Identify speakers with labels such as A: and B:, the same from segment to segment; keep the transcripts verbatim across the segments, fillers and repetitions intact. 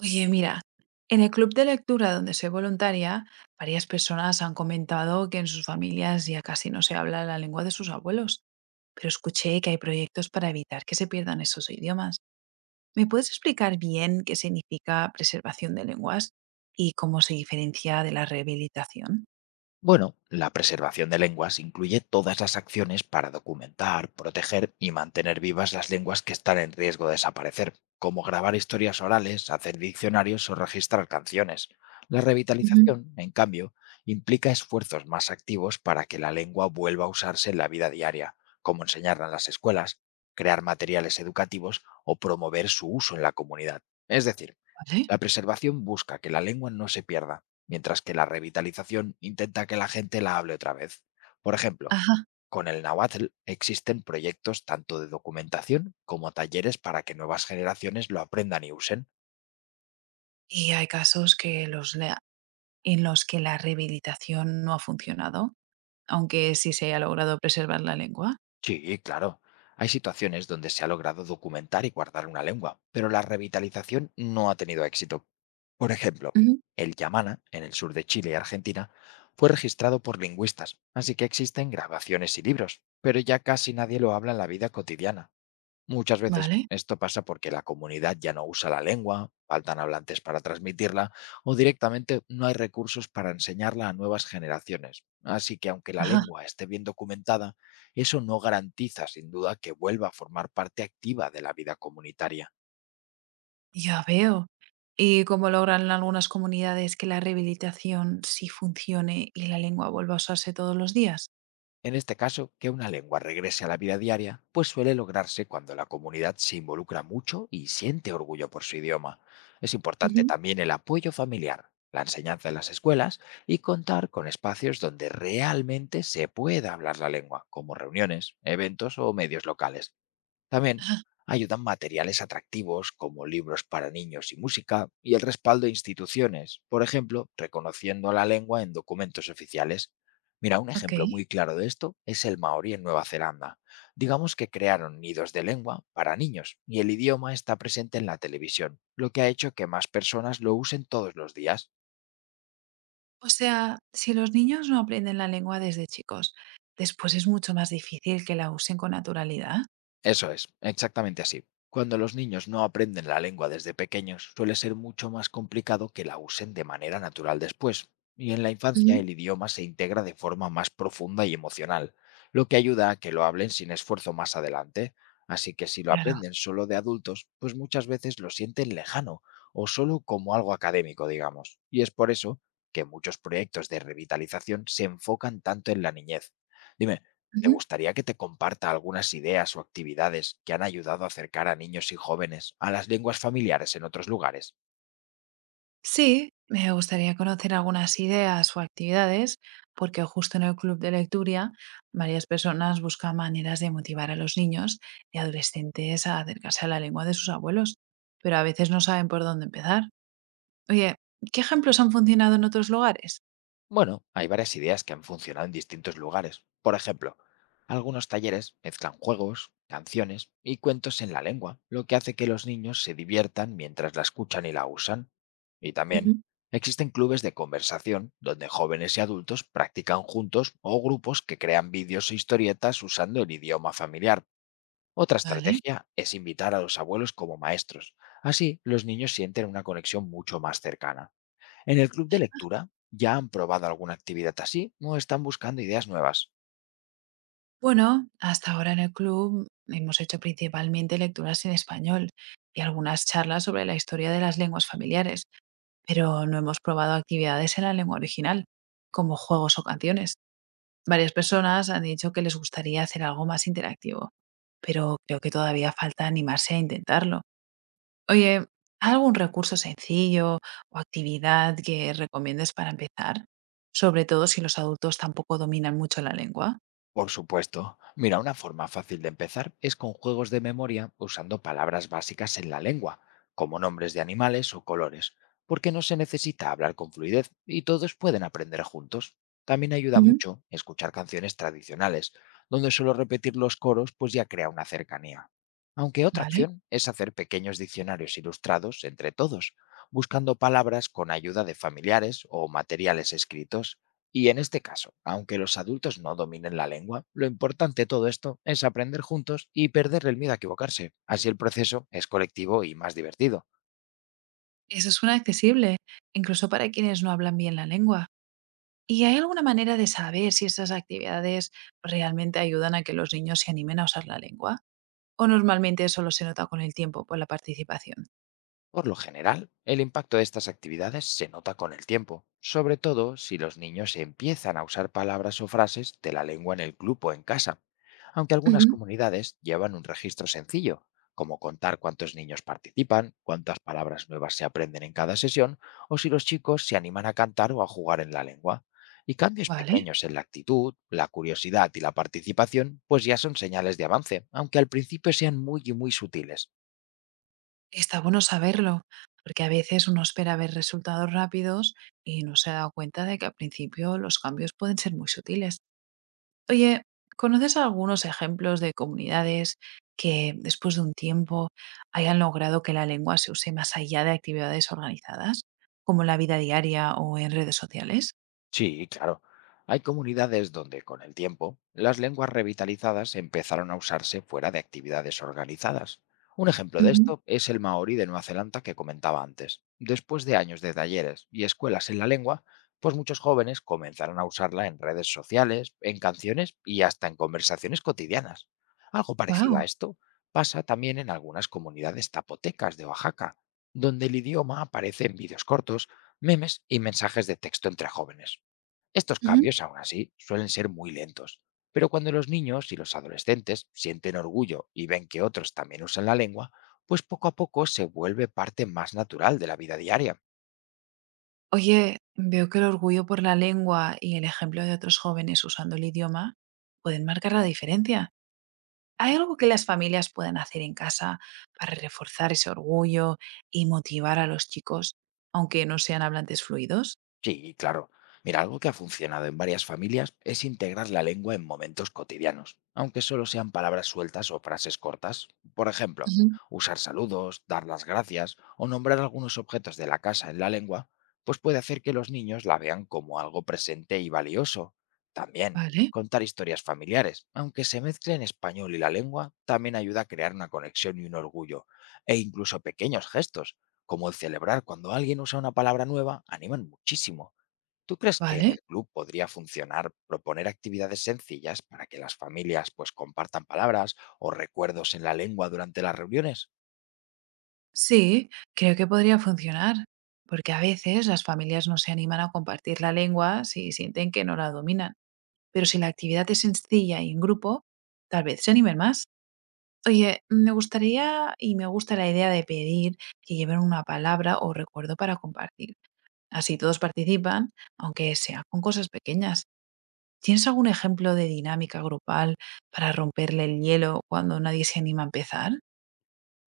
A: Oye, mira, en el club de lectura donde soy voluntaria, varias personas han comentado que en sus familias ya casi no se habla la lengua de sus abuelos, pero escuché que hay proyectos para evitar que se pierdan esos idiomas. ¿Me puedes explicar bien qué significa preservación de lenguas y cómo se diferencia de la rehabilitación?
B: Bueno, la preservación de lenguas incluye todas las acciones para documentar, proteger y mantener vivas las lenguas que están en riesgo de desaparecer, como grabar historias orales, hacer diccionarios o registrar canciones. La
A: Ujú.
B: revitalización, en cambio, implica esfuerzos más activos para que la lengua vuelva a usarse en la vida diaria, como enseñarla en las escuelas, crear materiales educativos o promover su uso en la comunidad. Es decir,
A: ¿Vale?
B: la preservación busca que la lengua no se pierda mientras que la revitalización intenta que la gente la hable otra vez. Por ejemplo,
A: Ajá.
B: con el náhuatl existen proyectos tanto de documentación como talleres para que nuevas generaciones lo aprendan y usen.
A: Y hay casos que los lea- en los que la rehabilitación no ha funcionado, aunque sí se haya logrado preservar la lengua.
B: Sí, claro. Hay situaciones donde se ha logrado documentar y guardar una lengua, pero la revitalización no ha tenido éxito. Por ejemplo,
A: Ujú.
B: el yamana, en el sur de Chile y Argentina, fue registrado por lingüistas, así que existen grabaciones y libros, pero ya casi nadie lo habla en la vida cotidiana. Muchas veces
A: ¿Vale?
B: esto pasa porque la comunidad ya no usa la lengua, faltan hablantes para transmitirla o directamente no hay recursos para enseñarla a nuevas generaciones. Así que aunque la
A: Ajá.
B: lengua esté bien documentada, eso no garantiza sin duda que vuelva a formar parte activa de la vida comunitaria.
A: Ya veo. ¿Y cómo logran algunas comunidades que la rehabilitación sí funcione y la lengua vuelva a usarse todos los días?
B: En este caso, que una lengua regrese a la vida diaria, pues suele lograrse cuando la comunidad se involucra mucho y siente orgullo por su idioma. Es importante
A: Ujú.
B: también el apoyo familiar, la enseñanza en las escuelas y contar con espacios donde realmente se pueda hablar la lengua, como reuniones, eventos o medios locales. También
A: Ah,
B: ayudan materiales atractivos como libros para niños y música y el respaldo de instituciones, por ejemplo, reconociendo la lengua en documentos oficiales. Mira, un
A: ok.
B: ejemplo muy claro de esto es el maorí en Nueva Zelanda. Digamos que crearon nidos de lengua para niños y el idioma está presente en la televisión, lo que ha hecho que más personas lo usen todos los días.
A: O sea, si los niños no aprenden la lengua desde chicos, después es mucho más difícil que la usen con naturalidad.
B: Eso es, exactamente así. Cuando los niños no aprenden la lengua desde pequeños, suele ser mucho más complicado que la usen de manera natural después. Y en la infancia
A: Ujú.
B: el idioma se integra de forma más profunda y emocional, lo que ayuda a que lo hablen sin esfuerzo más adelante. Así que si lo
A: Claro.
B: aprenden solo de adultos, pues muchas veces lo sienten lejano o solo como algo académico, digamos. Y es por eso que muchos proyectos de revitalización se enfocan tanto en la niñez. Dime, ¿te
A: Ujú.
B: gustaría que te comparta algunas ideas o actividades que han ayudado a acercar a niños y jóvenes a las lenguas familiares en otros lugares?
A: Sí, me gustaría conocer algunas ideas o actividades, porque justo en el club de lectura varias personas buscan maneras de motivar a los niños y adolescentes a acercarse a la lengua de sus abuelos, pero a veces no saben por dónde empezar. Oye, ¿qué ejemplos han funcionado en otros lugares?
B: Bueno, hay varias ideas que han funcionado en distintos lugares. Por ejemplo, algunos talleres mezclan juegos, canciones y cuentos en la lengua, lo que hace que los niños se diviertan mientras la escuchan y la usan. Y también
A: Ujú.
B: existen clubes de conversación donde jóvenes y adultos practican juntos o grupos que crean vídeos e historietas usando el idioma familiar. Otra
A: Vale.
B: estrategia es invitar a los abuelos como maestros. Así, los niños sienten una conexión mucho más cercana. En el club de lectura, ¿ya han probado alguna actividad así o están buscando ideas nuevas?
A: Bueno, hasta ahora en el club hemos hecho principalmente lecturas en español y algunas charlas sobre la historia de las lenguas familiares, pero no hemos probado actividades en la lengua original, como juegos o canciones. Varias personas han dicho que les gustaría hacer algo más interactivo, pero creo que todavía falta animarse a intentarlo. Oye, ¿algún recurso sencillo o actividad que recomiendes para empezar? Sobre todo si los adultos tampoco dominan mucho la lengua.
B: Por supuesto. Mira, una forma fácil de empezar es con juegos de memoria usando palabras básicas en la lengua, como nombres de animales o colores, porque no se necesita hablar con fluidez y todos pueden aprender juntos. También ayuda
A: Ujú.
B: mucho escuchar canciones tradicionales, donde solo repetir los coros pues ya crea una cercanía. Aunque otra
A: ¿Vale?
B: opción es hacer pequeños diccionarios ilustrados entre todos, buscando palabras con ayuda de familiares o materiales escritos. Y en este caso, aunque los adultos no dominen la lengua, lo importante de todo esto es aprender juntos y perder el miedo a equivocarse. Así el proceso es colectivo y más divertido.
A: Eso es una accesible, incluso para quienes no hablan bien la lengua. ¿Y hay alguna manera de saber si estas actividades realmente ayudan a que los niños se animen a usar la lengua? ¿O normalmente solo se nota con el tiempo por la participación?
B: Por lo general, el impacto de estas actividades se nota con el tiempo, sobre todo si los niños empiezan a usar palabras o frases de la lengua en el club o en casa, aunque algunas
A: Ujú.
B: comunidades llevan un registro sencillo, como contar cuántos niños participan, cuántas palabras nuevas se aprenden en cada sesión, o si los chicos se animan a cantar o a jugar en la lengua. Y cambios
A: Vale,
B: pequeños en la actitud, la curiosidad y la participación, pues ya son señales de avance, aunque al principio sean muy y muy sutiles.
A: está bueno saberlo, porque a veces uno espera ver resultados rápidos y no se da cuenta de que al principio los cambios pueden ser muy sutiles. Oye, ¿conoces algunos ejemplos de comunidades que después de un tiempo hayan logrado que la lengua se use más allá de actividades organizadas, como en la vida diaria o en redes sociales?
B: Sí, claro. Hay comunidades donde, con el tiempo, las lenguas revitalizadas empezaron a usarse fuera de actividades organizadas. Un ejemplo de esto es el maori de Nueva Zelanda que comentaba antes. Después de años de talleres y escuelas en la lengua, pues muchos jóvenes comenzaron a usarla en redes sociales, en canciones y hasta en conversaciones cotidianas. Algo parecido
A: ¡Wow!
B: a esto pasa también en algunas comunidades tapotecas de Oaxaca, donde el idioma aparece en vídeos cortos, memes y mensajes de texto entre jóvenes. Estos cambios, aún así, suelen ser muy lentos, pero cuando los niños y los adolescentes sienten orgullo y ven que otros también usan la lengua, pues poco a poco se vuelve parte más natural de la vida diaria.
A: Oye, veo que el orgullo por la lengua y el ejemplo de otros jóvenes usando el idioma pueden marcar la diferencia. ¿Hay algo que las familias puedan hacer en casa para reforzar ese orgullo y motivar a los chicos, aunque no sean hablantes fluidos?
B: Sí, claro. Mira, algo que ha funcionado en varias familias es integrar la lengua en momentos cotidianos, aunque solo sean palabras sueltas o frases cortas. Por ejemplo,
A: Ujú.
B: usar saludos, dar las gracias o nombrar algunos objetos de la casa en la lengua, pues puede hacer que los niños la vean como algo presente y valioso. También,
A: ¿Vale?
B: contar historias familiares, aunque se mezclen español y la lengua, también ayuda a crear una conexión y un orgullo. E incluso pequeños gestos, como el celebrar cuando alguien usa una palabra nueva, animan muchísimo. ¿Tú crees que en
A: Vale,
B: el club podría funcionar proponer actividades sencillas para que las familias pues compartan palabras o recuerdos en la lengua durante las reuniones?
A: sí, creo que podría funcionar, porque a veces las familias no se animan a compartir la lengua si sienten que no la dominan, pero si la actividad es sencilla y en grupo, tal vez se animen más. Oye, me gustaría y me gusta la idea de pedir que lleven una palabra o recuerdo para compartir. Así todos participan, aunque sea con cosas pequeñas. ¿Tienes algún ejemplo de dinámica grupal para romperle el hielo cuando nadie se anima a empezar?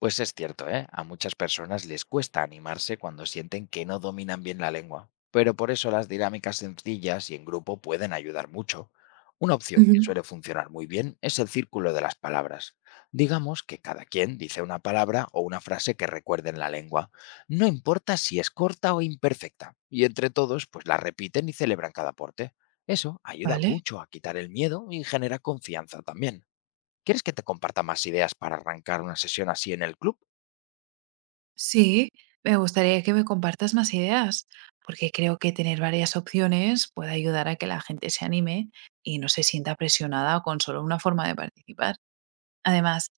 B: Pues es cierto, ¿eh? A muchas personas les cuesta animarse cuando sienten que no dominan bien la lengua, pero por eso las dinámicas sencillas y en grupo pueden ayudar mucho. Una opción
A: Ujú.
B: que suele funcionar muy bien es el círculo de las palabras. Digamos que cada quien dice una palabra o una frase que recuerde en la lengua. No importa si es corta o imperfecta. Y entre todos, pues la repiten y celebran cada aporte. Eso ayuda
A: Vale.
B: mucho a quitar el miedo y genera confianza también. ¿Quieres que te comparta más ideas para arrancar una sesión así en el club?
A: Sí, me gustaría que me compartas más ideas, porque creo que tener varias opciones puede ayudar a que la gente se anime y no se sienta presionada con solo una forma de participar. Además,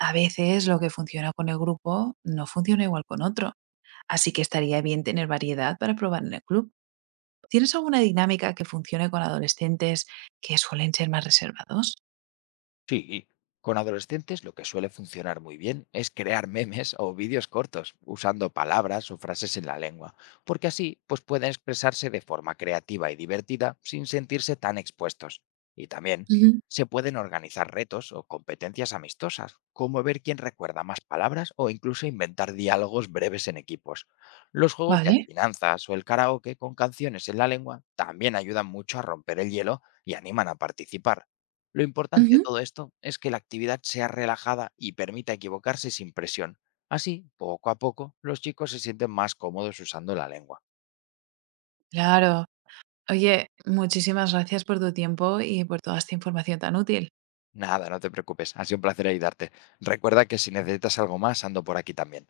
A: a veces lo que funciona con el grupo no funciona igual con otro, así que estaría bien tener variedad para probar en el club. ¿Tienes alguna dinámica que funcione con adolescentes que suelen ser más reservados?
B: Sí, y con adolescentes lo que suele funcionar muy bien es crear memes o vídeos cortos usando palabras o frases en la lengua, porque así pues pueden expresarse de forma creativa y divertida sin sentirse tan expuestos. Y también
A: Ujú.
B: se pueden organizar retos o competencias amistosas, como ver quién recuerda más palabras o incluso inventar diálogos breves en equipos. Los juegos de
A: Vale.
B: adivinanzas o el karaoke con canciones en la lengua también ayudan mucho a romper el hielo y animan a participar. Lo importante de
A: Ujú.
B: todo esto es que la actividad sea relajada y permita equivocarse sin presión. Así, poco a poco, los chicos se sienten más cómodos usando la lengua.
A: Claro. Oye, muchísimas gracias por tu tiempo y por toda esta información tan útil.
B: Nada, no te preocupes, ha sido un placer ayudarte. Recuerda que si necesitas algo más, ando por aquí también.